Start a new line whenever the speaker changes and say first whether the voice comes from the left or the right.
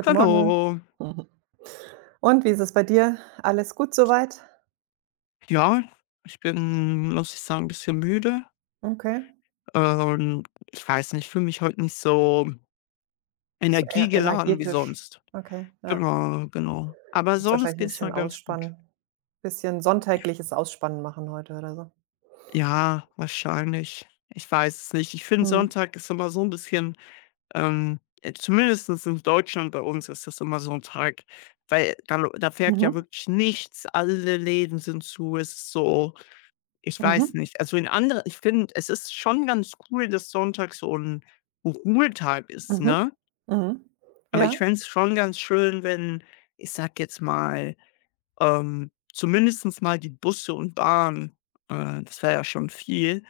right: Guten Morgen.
left: Hallo.
right: Mhm. Und wie ist es bei dir? Alles gut soweit?
left: Ja, ich bin, muss ich sagen, ein bisschen müde.
right: Okay.
left: Ähm, ich weiß nicht, ich fühle mich heute nicht so
right: Nicht so eher
left: energiegeladen wie
right: energetisch.
left: sonst.
right: Okay, ja.
left: Genau, genau. Aber
right: Musst
left: sonst
right: wahrscheinlich ein
left: geht es
right: bisschen
left: mir ganz gut.
right: ausspannen. Bisschen sonntägliches Ausspannen machen heute oder so.
left: Ja, wahrscheinlich. Ich weiß es nicht. Ich finde,
right: Mhm.
left: Sonntag ist immer so ein bisschen, zumindestens in Deutschland bei uns ist das immer so ein Tag, weil da fährt ja
right: Mhm.
left: wirklich nichts. Alle Läden sind zu. Es ist so. Ich
right: Mhm.
left: weiß nicht. Also, in andere ich finde, es ist schon ganz cool, dass Sonntag so 'n Ruhetag ist,
right: Mhm.
left: ne?
right: Mhm.
left: Aber
right: Ja,
left: ich fände es schon ganz schön, wenn, ich sage jetzt mal, zumindest mal die Busse und Bahn, das wäre ja schon viel,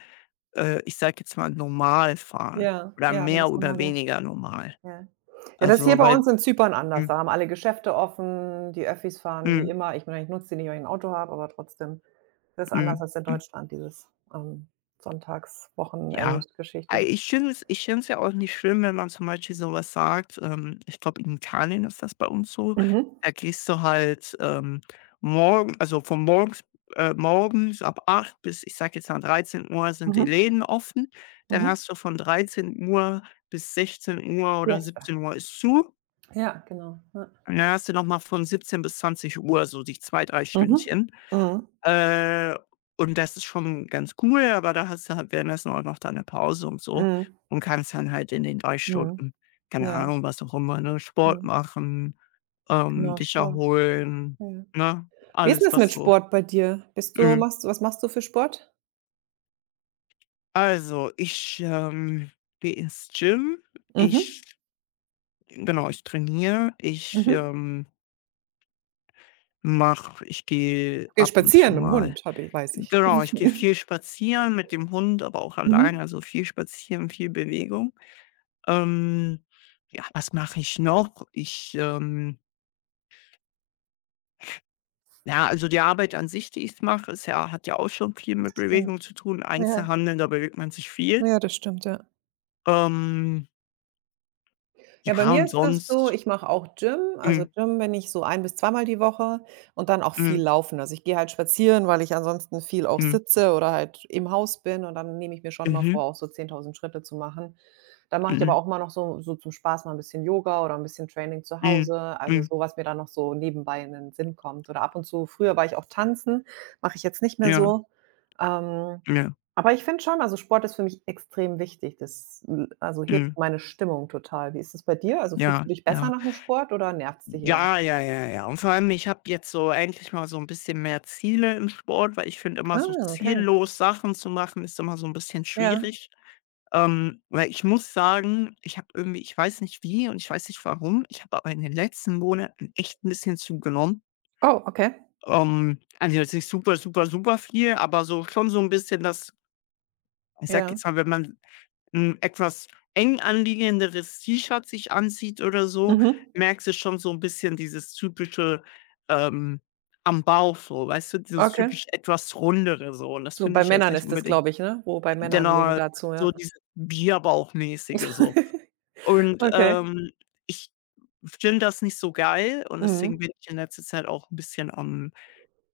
left: ich sage jetzt mal, normal fahren
right: ja,
left: oder
right: ja, wenn
left: mehr
right: das
left: oder
right: normal wäre.
left: weniger normal.
right: Ja. Ja, das ist hier
left: Also,
right: bei
left: weil
right: uns in Zypern anders.
left: mhm,
right: Da haben alle Geschäfte offen, die Öffis fahren wie
left: mhm,
right: immer. Ich meine, ich nutze die nicht, weil ich ein Auto habe, aber trotzdem. Das ist anders
left: mhm,
right: als in
left: mhm.
right: Deutschland, dieses, ähm,
left: Ja,
right: Sonntags-Wochenend-Geschichte.
left: ich finde es ja auch nicht schlimm, wenn man zum Beispiel sowas sagt. Ich glaube, in Italien ist das bei uns so.
right: Mhm,
left: Da gehst du halt, morgen also von morgens morgens ab 8 bis, ich sage jetzt mal, 13 Uhr sind die
right: mhm,
left: Läden offen. Dann
right: mhm.
left: hast du von 13 Uhr bis 16 Uhr oder
right: Siesta.
left: 17 Uhr ist zu.
right: Ja, genau, ja.
left: Und dann hast du noch mal von 17 bis 20 Uhr so die 2 3
right: Mhm,
left: Stündchen.
right: mhm,
left: Äh, und das ist schon ganz cool, aber da hast du halt währenddessen auch noch deine Pause und
right: ja,
left: so
right: mhm,
left: und kannst dann halt in den 3
right: mhm,
left: Stunden, keine
right: ja,
left: Ahnung, was auch immer, ne, Sport
right: mhm,
left: machen,
right: genau,
left: dich
right: Sport,
left: erholen,
right: ja.
left: ne?
right: Wie ist 'n
left: Alles,
right: das
left: was
right: mit
left: so
right: Sport bei dir? Bist du
left: mhm.
right: machst du Was machst du für Sport?
left: Also, ich, gehe ins Gym. Ich
right: Mhm,
left: Genau, ich trainiere. Ich,
right: mhm.
left: mache ich gehe
right: Gehst
left: ab und zu
right: spazieren mit dem
left: mal
right: Hund, habe ich weiß ich.
left: genau, ich gehe viel spazieren mit dem Hund, aber auch allein,
right: Mhm,
left: also viel spazieren, viel Bewegung. Ähm, ja, was mache ich noch? Ich, ja, also die Arbeit an sich, die ich mache, ist ja hat ja auch schon viel
right: das
left: mit
right: stimmt.
left: Bewegung zu tun.
right: Ja,
left: Einzelhandel, da bewegt man sich viel.
right: ja, das stimmt, ja.
left: Ähm,
right: Ja, bei
left: ja,
right: mir
left: und
right: ist es so,
left: sonst
right: ich mache auch Gym.
left: mhm,
right: Also, Gym bin ich so ein bis zweimal die Woche und dann auch
left: mhm,
right: viel laufen. Also, ich gehe halt spazieren, weil ich ansonsten viel auch
left: mhm,
right: sitze oder halt im Haus bin, und dann nehme ich mir schon immer
left: mhm,
right: vor, auch so 10.000 Schritte zu machen. Da mache ich aber
left: mhm,
right: auch mal noch so zum Spaß mal ein bisschen Yoga oder ein bisschen Training zu
left: mhm,
right: Hause, also
left: mhm,
right: so, was mir da noch so nebenbei in den Sinn kommt. Oder ab und zu früher war ich auch tanzen, mache ich jetzt nicht mehr
left: ja,
right: so. Ähm,
left: ja,
right: aber ich finde schon, also Sport ist für mich extrem wichtig. Das l Also
left: mhm,
right: hebt meine Stimmung total. Wie ist es bei dir? Also fühlst du
left: ja,
right: dich besser
left: ja.
right: nach dem Sport oder nervt's dich eher?
left: Ja, ja, ja, ja. Und vor allem, ich habe jetzt so endlich mal so ein bisschen mehr Ziele im Sport, weil ich finde immer so
right: Ah, okay,
left: ziellos Sachen zu machen, ist immer so ein bisschen
right: ja.
left: schwierig. Weil ich muss sagen, ich habe irgendwie, ich weiß nicht wie und ich weiß nicht warum, ich habe aber in den letzten Monaten echt ein bisschen zugenommen.
right: Oh, okay,
left: Also jetzt nicht super, super, super viel, aber so schon so ein bisschen das, ich sag
right: ja.
left: jetzt mal, wenn man 'n etwas eng anliegenderes T-Shirt sich anzieht oder so,
right: Mhm.
left: merkst du schon so ein bisschen dieses typische, ähm, am Bauch so, weißt du, dieses
right: Okay.
left: typisch etwas rundere so, und das
right: So
left: finde
right: bei
left: ich jetzt
right: Männern
left: nicht
right: ist das,
left: unbedingt
right: glaube ich, ne? Wo bei Männern legen
left: genau,
right: dazu,
left: so
right: ja.
left: dieses Bierbauchmäßige so. Und
right: Okay.
left: ich finde das nicht so geil und deswegen
right: Mhm.
left: bin ich in letzter Zeit auch 'n bisschen am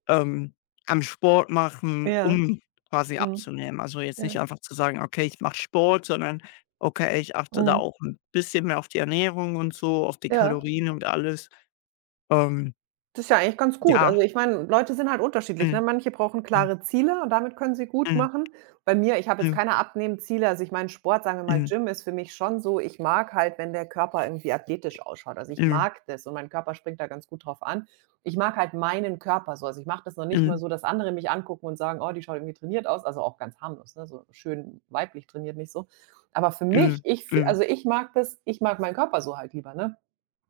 left: ähm, am Sport machen,
right: Ja,
left: um quasi
right: mhm,
left: abzunehmen. Also, jetzt nicht
right: ja,
left: einfach zu sagen: „Okay, ich mache Sport", sondern: „Okay, ich achte da
right: mhm,
left: auch 'n bisschen mehr auf die Ernährung und so, auf die
right: ja.
left: Kalorien und alles." Ähm,
right: Das ist ja eigentlich ganz gut.
left: ja.
right: Also, ich meine, Leute sind halt unterschiedlich, ne?
left: Mhm,
right: Manche brauchen
left: mhm,
right: klare Ziele und damit können sie gut
left: mhm,
right: machen. Bei mir, ich habe jetzt
left: mhm,
right: keine Abnehmen-Ziele. Also, ich meine, Sport, sagen wir mal,
left: mhm,
right: Gym ist für mich schon so, ich mag halt, wenn der Körper irgendwie athletisch ausschaut. Also, ich
left: mhm,
right: mag das, und mein Körper springt da ganz gut drauf an. Ich mag halt meinen Körper so. Also, ich mache das noch nicht mal
left: mhm,
right: so, dass andere mich angucken und sagen: „Oh, die schaut irgendwie trainiert aus.“ Also, auch ganz harmlos, ne, so schön weiblich trainiert, nicht so. Aber für mich,
left: mhm,
right: ich f
left: mhm.
right: also, ich mag meinen Körper so halt lieber, ne?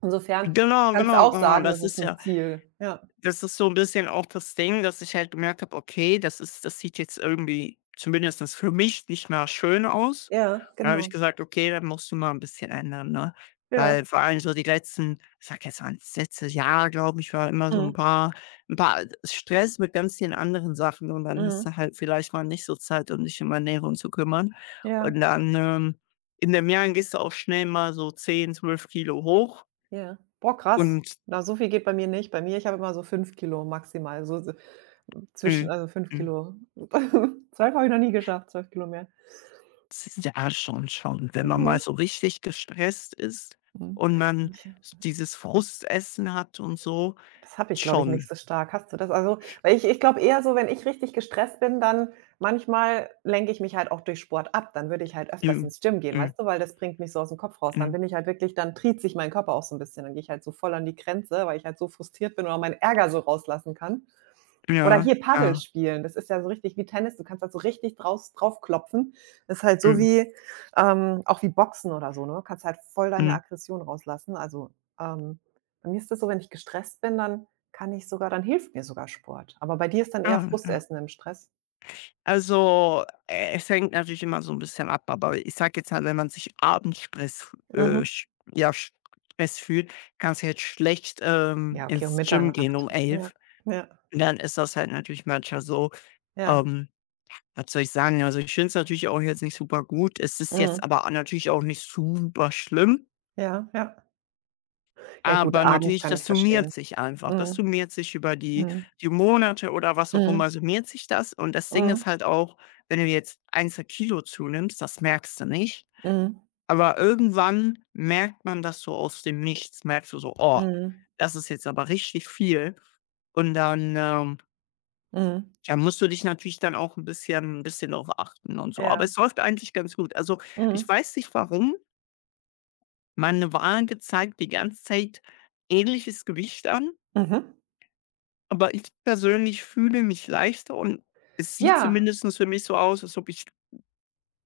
right: Insofern
left: Genau,
right: kannst
left: genau,
right: auch
left: genau.
right: sagen,
left: Das
right: das ist
left: ist ja,
right: 'n Ziel. Ja,
left: das ist so ein bisschen auch das Ding, dass ich halt gemerkt habe: „Okay, das ist, das sieht jetzt irgendwie zumindest für mich nicht mehr schön aus."
right: ja,
left: Da habe ich
right: genau.
left: gesagt: „Okay, dann musst du mal ein bisschen ändern", ne?
right: Ja,
left: Weil vor allem so die letzten, ich sag jetzt mal das letzte Jahr, glaube ich, war immer so
right: mhm,
left: ein paar Stress mit ganz vielen anderen Sachen und dann hast
right: mhm,
left: du halt vielleicht mal nicht so Zeit, um dich um Ernährung zu kümmern.
right: ja,
left: Und dann, in dem Jahr gehst du auch schnell mal so 10, 12 Kilo hoch
right: ja. Boah, krass.
left: und
right: Na, so viel geht bei mir nicht. Bei mir, ich habe immer so 5 Kilo maximal, so zwischen
left: mhm,
right: fünf
left: mhm.
right: Kilo. 12 habe ich noch nie geschafft, 12 km.
left: Ja, schon, schon. Wenn man
right: Mhm,
left: mal
right: ja.
left: so richtig gestresst ist
right: Mhm.
left: und man
right: Ich
left: dieses Frustessen hat und so,
right: Das habe ich, glaube ich, nicht
left: schon.
right: so stark. Hast du das? Also, weil ich glaube eher so, wenn ich richtig gestresst bin, dann manchmal lenke ich mich halt auch durch Sport ab. Dann würde ich halt öfters
left: Mhm.
right: ins Gym gehen,
left: Mhm.
right: weißt du, weil das bringt mich so aus dem Kopf raus. Dann
left: Mhm.
right: bin ich halt wirklich, dann trieft sich mein Körper auch so ein bisschen. Dann gehe ich halt so voll an die Grenze, weil ich halt so frustriert bin oder meinen Ärger so rauslassen kann. Oder
left: Ja,
right: hier Paddel
left: ja.
right: spielen, das ist ja so richtig wie Tennis, du kannst da so richtig draus draufklopfen. Das ist halt so
left: Mhm.
right: wie, auch wie Boxen oder so, ne? Kannst halt voll deine
left: Mhm.
right: Aggression rauslassen. Also, ähm, bei mir ist das so, wenn ich gestresst bin, dann hilft mir sogar Sport. Aber bei dir ist dann
left: Ja,
right: eher
left: ja.
right: Frustessen im Stress?
left: Also, es hängt natürlich immer so ein bisschen ab, aber ich sag jetzt halt, wenn man sich abends
right: Mhm.
left: ja, sch- Stress fühlt, kannst du jetzt schlecht,
right: Ja, okay, um
left: ins Gym gehen
right: Mitternacht.
left: um
right: Ja,
left: elf.
right: ja,
left: Dann ist das halt natürlich manchmal so,
right: ja.
left: ähm was soll ich sagen? Also, ich finde es natürlich auch jetzt nicht super gut. Es ist jetzt
right: Mhm.
left: aber natürlich auch nicht super schlimm,
right: Ja, ja. Ja gut,
left: aber
right: abends
left: natürlich,
right: kann
left: das
right: ich
left: summiert
right: verstehen.
left: sich einfach. Das
right: Mhm.
left: summiert sich über die
right: Mhm.
left: die Monate oder was auch
right: Mhm.
left: immer, summiert sich das. Und das Ding
right: Mhm.
left: ist halt auch, wenn du jetzt ein 2 Kilo zunimmst, das merkst du nicht,
right: Mhm.
left: aber irgendwann merkt man das so aus dem Nichts, merkst du so: „Oh,
right: Mhm.
left: das ist jetzt aber richtig viel." Und dann,
right: Mhm.
left: da musst du dich natürlich dann auch 'n bisschen drauf achten und so. Aber
right: Ja.
left: es läuft eigentlich ganz gut. Also, ich
right: Mhm.
left: weiß nicht warum, meine Waage zeigt die ganze Zeit ähnliches Gewicht an,
right: Mhm.
left: aber ich persönlich fühle mich leichter und es sieht
right: Ja,
left: zumindestens für mich so aus, als ob ich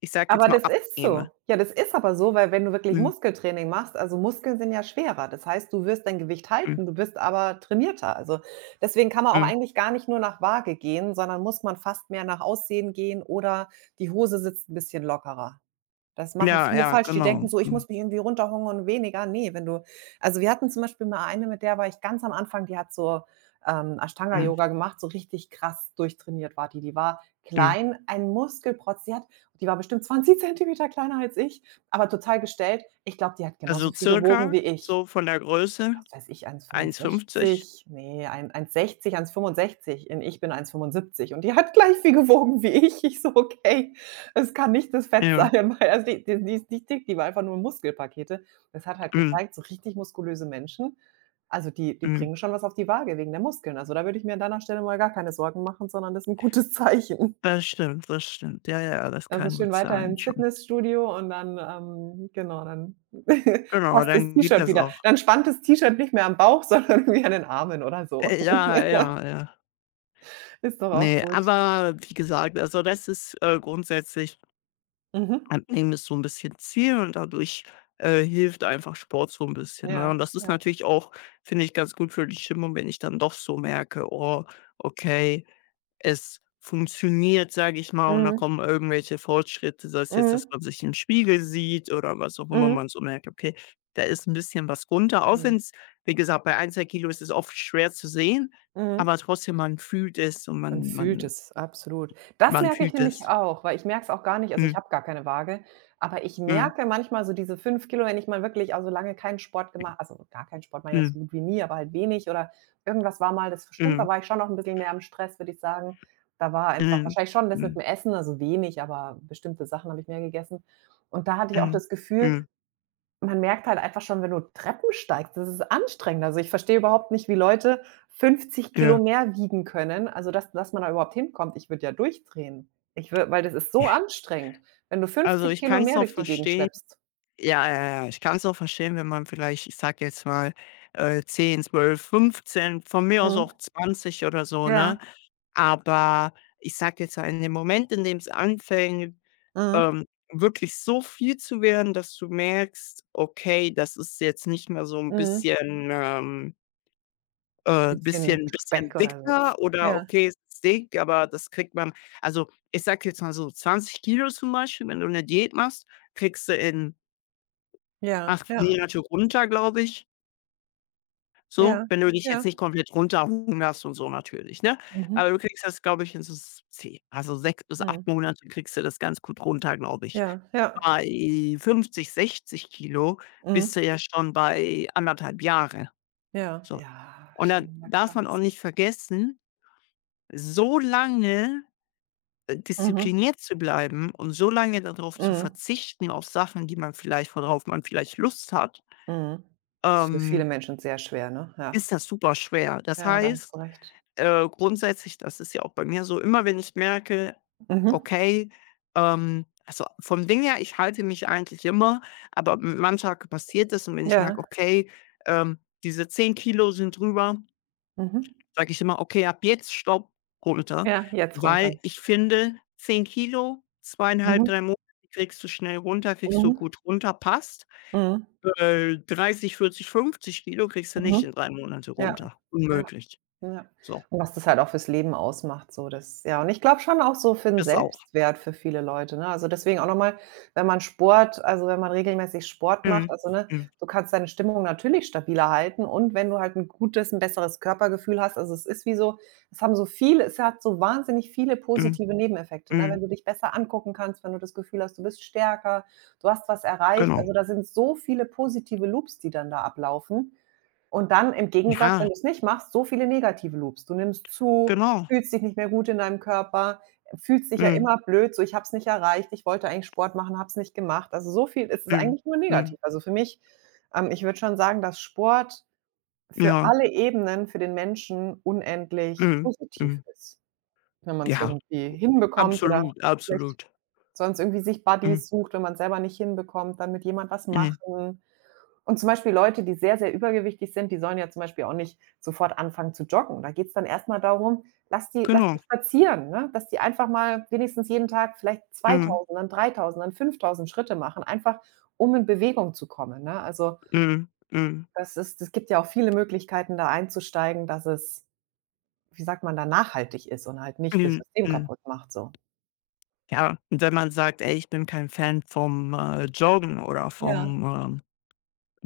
left: ich sage jetzt
right: aber
left: mal,
right: das ist
left: abnehme.
right: so. Ja, das ist aber so, weil wenn du wirklich
left: Mhm,
right: Muskeltraining machst, also Muskeln sind ja schwerer. Das heißt, du wirst dein Gewicht
left: mhm,
right: halten, du bist aber trainierter. Also, deswegen kann man auch
left: mhm.
right: eigentlich gar nicht nur nach Waage gehen, sondern muss man fast mehr nach Aussehen gehen, oder die Hose sitzt ein bisschen lockerer. Das machen
left: Ja,
right: viele
left: ja,
right: falsch. Die
left: genau.
right: denken so: „Ich
left: Mhm,
right: muss mich irgendwie runterhungern und weniger.“ Ne, wenn du also, wir hatten zum Beispiel mal eine, mit der war ich ganz am Anfang, die hat so, Ashtanga
left: mhm,
right: Yoga gemacht, so richtig krass durchtrainiert war die. Die war
left: mhm.
right: klein, ein Muskelprotz. Die war bestimmt 20 Zentimeter kleiner als ich, aber total gestellt. Ich glaube, die hat
left: Also,
right: genauso viel gewogen
left: circa
right: wie ich,
left: so von der Größe
right: was weiß ich, eins Komma
left: 1,50.
right: fünfundsechzig, ne, ein 1,60, 1,65, und ich bin 1,75, und die hat gleich viel gewogen wie ich. Ich so: „Okay, es kann nicht das Fett
left: Ja,
right: sein“, weil also die ist nicht dick, die war einfach nur Muskelpakete. Das hat halt
left: mhm,
right: gezeigt, so richtig muskulöse Menschen, also die
left: mhm.
right: bringen schon was auf die Waage wegen der Muskeln. Also, da würde ich mir an deiner Stelle mal gar keine Sorgen machen, sondern das ist ein gutes Zeichen.
left: Das stimmt, das stimmt. Ja, ja, das
right: Also,
left: kann
right: schön
left: gut
right: weiter
left: sein,
right: ins
left: schon.
right: Fitnessstudio und dann, genau, dann
left: Genau,
right: passt das
left: dann geht
right: T-Shirt
left: das
right: wieder.
left: auch.
right: Dann spannt das T-Shirt nicht mehr am Bauch, sondern irgendwie an den Armen oder so.
left: Ja, ja, ja.
right: Ist doch auch
left: Ne,
right: gut.
left: aber wie gesagt, also, das ist, grundsätzlich
right: Mhm.
left: Abnehmen ist so ein bisschen Ziel und dadurch, hilft einfach Sport so ein bisschen, ne? Und
right: Ja,
left: das ist
right: ja.
left: natürlich auch, finde ich, ganz gut für die Stimmung, wenn ich dann doch so merke: „Oh, okay, es funktioniert, sage ich mal, und da
right: Mhm.
left: kommen irgendwelche Fortschritte, sei es jetzt, dass
right: Mhm.
left: man sich im Spiegel sieht oder was auch immer,
right: Mhm.
left: man so merkt, okay, da ist ein bisschen was runter, auch wenn
right: Mhm.
left: es, wie gesagt, bei ein 2 Kilo ist es oft schwer zu sehen,
right: Mhm.
left: aber trotzdem, man fühlt es und
right: Man
left: man
right: fühlt
left: man
right: es, absolut. Das
left: man
right: merke ich
left: fühlt
right: nämlich
left: es."
right: auch, weil ich merke es auch gar nicht, also, ich
left: Mhm,
right: habe gar keine Waage, aber ich
left: mhm,
right: merke manchmal so diese 5 Kilo, wenn ich mal wirklich also, lange keinen Sport gemacht, also, gar keinen Sport mache jetzt
left: mhm,
right: so gut wie nie, aber halt wenig oder irgendwas war mal, das stimmt,
left: mhm,
right: da war ich schon noch ein bisschen mehr am Stress, würde ich sagen. Da war einfach
left: mhm,
right: wahrscheinlich schon das mit
left: mhm,
right: dem Essen, also, wenig, aber bestimmte Sachen habe ich mehr gegessen. Und da hatte ich auch
left: mhm,
right: das Gefühl,
left: mhm,
right: man merkt halt einfach schon, wenn du Treppen steigst, das ist anstrengend. Also, ich verstehe überhaupt nicht, wie Leute 50 Kilo
left: ja.
right: mehr wiegen können. Also, dass man da überhaupt hinkommt. Ich würde ja durchdrehen. Ich würde Weil das ist so anstrengend, wenn du
left: Also,
right: 50
left: ich
right: Kilo
left: kann es
right: mehr
left: auch
right: durch die Gegend
left: verstehen.
right: schleppst.
left: Ja, ja, ja. Ich kann es auch verstehen, wenn man vielleicht, ich sag jetzt mal, 10, 12, 15, von mir aus
right: Mhm.
left: auch 20 oder so,
right: Ja,
left: ne? Aber ich sag jetzt mal, in dem Moment, in dem es anfängt,
right: mhm.
left: ähm, wirklich so viel zu werden, dass du merkst: „Okay, das ist jetzt nicht mehr so ein
right: Mhm.
left: bisschen, ähm, äh
right: Bisschen
left: bisschen
right: Speck
left: bisschen
right: oder so.
left: dicker" oder
right: Ja,
left: „okay, es ist dick, aber das kriegt man", also, ich sag jetzt mal so, 20 Kilo zum Beispiel, wenn du eine Diät machst, kriegst du in
right: ja,
left: 8
right: ja,
left: Monate runter, glaube ich, so,
right: ja,
left: wenn du dich jetzt
right: ja.
left: nicht komplett runterhungerst und so natürlich, ne?
right: Mhm,
left: Aber du kriegst das, glaube ich, in so s also sechs bis acht
right: mhm.
left: Monate kriegst du das ganz gut runter, glaube ich.
right: Ja, ja,
left: Bei 50, 60 Kilo
right: mhm.
left: bist du ja schon bei anderthalb Jahre,
right: Ja.
left: so.
right: Ja,
left: Und dann
right: schon mal
left: darf man auch
right: krass.
left: nicht vergessen, so lange,
right: Mhm,
left: diszipliniert zu bleiben und so lange darauf zu
right: mhm.
left: verzichten auf Sachen, die man vielleicht, worauf man vielleicht Lust hat,
right: Mhm. Ist für
left: ähm
right: viele Menschen sehr schwer, ne? Ja.
left: ist das super schwer. Das
right: Ja, da hast
left: heißt,
right: du recht.
left: grundsätzlich, das ist ja auch bei mir so, immer wenn ich merke,
right: Mhm.
left: okay, also vom Ding her, ich halte mich eigentlich immer, aber m manchmal passiert das und wenn ich merke,
right: Ja.
left: okay, diese 10 Kilo sind drüber,
right: Mhm.
left: sage ich immer: „Okay, ab jetzt Stopp, runter."
right: Ja, jetzt
left: Weil
right: runter.
left: ich finde, 10 Kilo zweieinhalb,
right: Mhm.
left: 3 Monate kriegst du schnell runter, kriegst du
right: Mhm.
left: gut runter, passt.
right: Mhm.
left: 30, 40, 50 kg kriegst du nicht
right: Mhm.
left: in 3 Monate
right: Ja,
left: runter.
right: ja.
left: Unmöglich.
right: Ja.
left: So,
right: Und was das halt auch fürs Leben ausmacht, so, das ja. Und ich glaube schon auch so für den
left: das auch.
right: Selbstwert für viele Leute, ne? Also, deswegen auch noch mal, wenn man Sport also, wenn man regelmäßig Sport macht,
left: Mhm.
right: also, ne,
left: Mhm.
right: du kannst deine Stimmung natürlich stabiler halten, und wenn du halt ein gutes ein besseres Körpergefühl hast, also, es ist wie so es hat so wahnsinnig viele
left: Mhm.
right: positive Nebeneffekte, ne?
left: Mhm.
right: Wenn du dich besser angucken kannst, wenn du das Gefühl hast, du bist stärker, du hast was erreicht.
left: Genau.
right: Also, da sind so viele positive Loops, die dann da ablaufen. Und dann im Gegensatz,
left: Ja,
right: wenn du es nicht machst, so viele negative Loops. Du nimmst zu,
left: genau.
right: fühlst dich nicht mehr gut in deinem Körper, fühlst dich ja
left: Mhm.
right: immer blöd, so: „Ich habe es nicht erreicht, ich wollte eigentlich Sport machen, habe es nicht gemacht.“ Also, so viel ist es
left: Mhm.
right: eigentlich nur
left: Mhm.
right: negativ. Also, für mich, ich würde schon sagen, dass Sport für
left: Ja.
right: alle Ebenen für den Menschen unendlich
left: Mhm.
right: positiv
left: Mhm.
right: ist, wenn man es
left: Ja,
right: irgendwie hinbekommt oder
left: absolut,
right: vielleicht
left: absolut.
right: sonst irgendwie sich
left: Mhm.
right: Buddies sucht, wenn man's selber nicht hinbekommt, dann mit jemand was
left: Mhm.
right: machen. Und zum Beispiel Leute, die sehr, sehr übergewichtig sind, die sollen ja zum Beispiel auch nicht sofort anfangen zu joggen. Da geht's dann erst mal darum, lass
left: Genau.
right: die spazieren, ne? Dass die einfach mal wenigstens jeden Tag vielleicht
left: Mhm.
right: 2.000, dann 3.000, dann 5.000 Schritte machen, einfach um in Bewegung zu kommen, ne? Also,
left: Mhm. Mhm.
right: das ist es gibt ja auch viele Möglichkeiten, da einzusteigen, dass es, wie sagt man da, nachhaltig ist und halt nicht das
left: Mhm.
right: System
left: Mhm.
right: kaputt macht, so.
left: Ja, und wenn man sagt: „Ey, ich bin kein Fan vom, Joggen oder
right: Ja,
left: vom,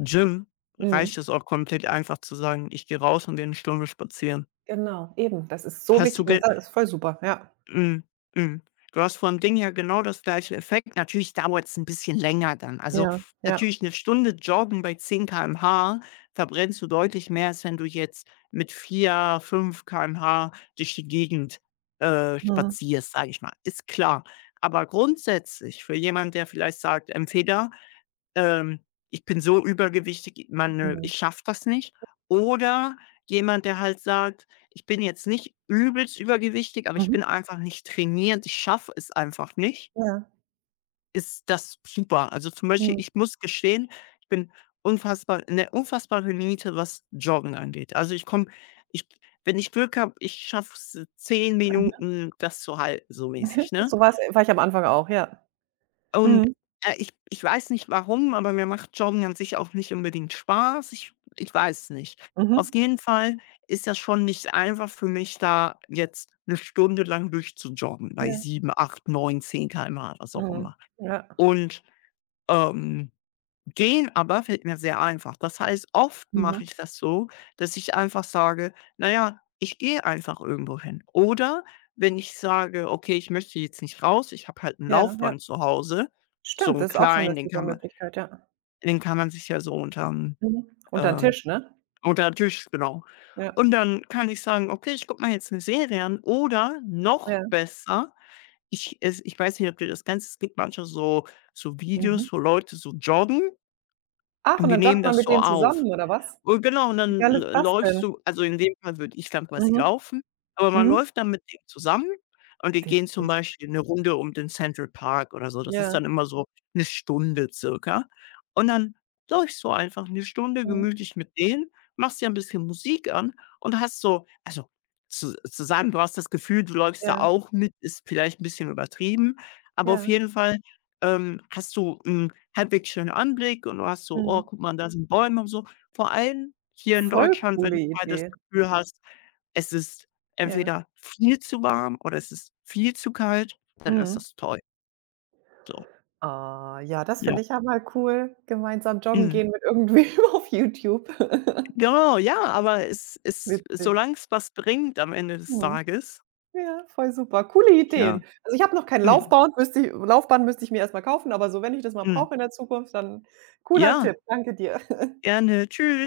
left: Gym",
right: mhm,
left: reicht es auch komplett einfach zu sagen: „Ich gehe raus und gehe eine Stunde spazieren."
right: genau, eben. Das ist so
left: Hast du
right: wichtig. Man
left: ge
right: sagt, das ist voll super, ja.
left: Mhm, mhm. Du hast vom Ding her genau das gleiche Effekt. Natürlich dauert es ein bisschen länger dann. Also,
right: Ja, ja.
left: natürlich, eine Stunde Joggen bei 10 km/h verbrennst du deutlich mehr, als wenn du jetzt mit 4, 5 km/h durch die Gegend,
right: Mhm,
left: spazierst, sage ich mal. Ist klar. Aber grundsätzlich für jemanden, der vielleicht sagt: „Entweder ähm, ich bin so übergewichtig, man,
right: mhm,
left: ich schaffe das nicht." Oder jemand, der halt sagt: „Ich bin jetzt nicht übelst übergewichtig, aber ich
right: mhm,
left: bin einfach nicht trainiert, ich schaffe es einfach nicht",
right: ja,
left: ist das super. Also, zum Beispiel,
right: mhm.
left: ich muss gestehen, ich bin unfassbar eine unfassbare Niete, was Joggen angeht. Also, ich komme ich wenn ich Glück habe, ich schaffe es 10 Minuten, das zu halten, so mäßig, ne?
right: War ich am Anfang auch, ja.
left: Und
right: Mhm,
left: ich weiß nicht warum, aber mir macht Joggen an sich auch nicht unbedingt Spaß. Ich weiß es nicht. Auf
right: mhm.
left: jeden Fall ist das schon nicht einfach für mich, da jetzt eine Stunde lang durchzujoggen bei
right: Ja,
left: 7, 8, 9, 10 km/h, was auch
right: mhm,
left: immer.
right: ja,
left: Und ähm den aber fällt mir sehr einfach. Das heißt, oft mache
right: mhm,
left: ich das so, dass ich einfach sage: „Naja, ich gehe einfach irgendwo hin." Oder wenn ich sage: „Okay, ich möchte jetzt nicht raus, ich habe halt ein
right: ja, ja.
left: Laufband zu Hause", so
right: Stimmt,
left: 'n
right: das ist auch so 'ne
left: kleinen, den
right: super
left: kann man
right: Möglichkeit, ja.
left: den kann man sich ja so unterm,
right: Mhm. Untern
left: ähm,
right: Tisch, ne?
left: unter den Tisch, genau.
right: Ja,
left: Und dann kann ich sagen: „Okay, ich gucke mir jetzt eine Serie an." Oder noch
right: ja,
left: besser, ich weiß nicht, ob du das kennst, es gibt manchmal so
right: mhm.
left: Videos, wo Leute so joggen
right: Ach,
left: und
right: und
left: die
right: dann
left: nehmen
right: joggt man
left: das
right: mit
left: so
right: denen
left: auf.
right: zusammen oder was?
left: Und genau, und
right: Wie
left: dann
right: geil ist
left: l
right: das
left: läufst
right: denn?
left: du, also in dem Fall würde ich dann quasi
right: Mhm,
left: laufen, aber man
right: mhm.
left: läuft dann mit denen zusammen und die gehen zum
right: Witzig.
left: Beispiel eine Runde um den Central Park oder so. Das ist
right: Ja,
left: dann immer so eine Stunde circa. Und dann läufst du einfach eine Stunde
right: ja,
left: gemütlich mit denen, machst dir ein bisschen Musik an und hast so, also zu sagen, du hast das Gefühl, du läufst
right: ja,
left: da auch mit, ist vielleicht ein bisschen übertrieben, aber auf
right: ja,
left: jeden Fall, hast du einen halbwegs schönen Anblick und du hast so: „Oh,
right: mhm.
left: guck mal, da sind Bäume und so." Vor allem hier in
right: Voll
left: Deutschland, wenn
right: coole
left: du mal das
right: Idee.
left: Gefühl hast, es ist
right: Ja,
left: entweder viel zu warm oder es ist viel zu kalt, dann ist
right: mhm.
left: das toll, so.
right: Ah, ja, das
left: Ja,
right: finde ich ja mal cool, gemeinsam joggen
left: mhm.
right: gehen mit irgendwem auf YouTube.
left: Genau, ja, aber es ist,
right: Witzig.
left: solange es was bringt am Ende des
right: Mhm.
left: Tages,
right: Ja, voll super. Coole
left: ja.
right: Ideen. Also, ich habe noch kein
left: Mhm,
right: Laufband, müsste i Laufband müsste ich mir erst mal kaufen, aber so, wenn ich das mal
left: mhm.
right: brauche in der Zukunft, dann cooler Tipp.
left: Ja,
right: Danke dir.
left: gerne. Tschüss.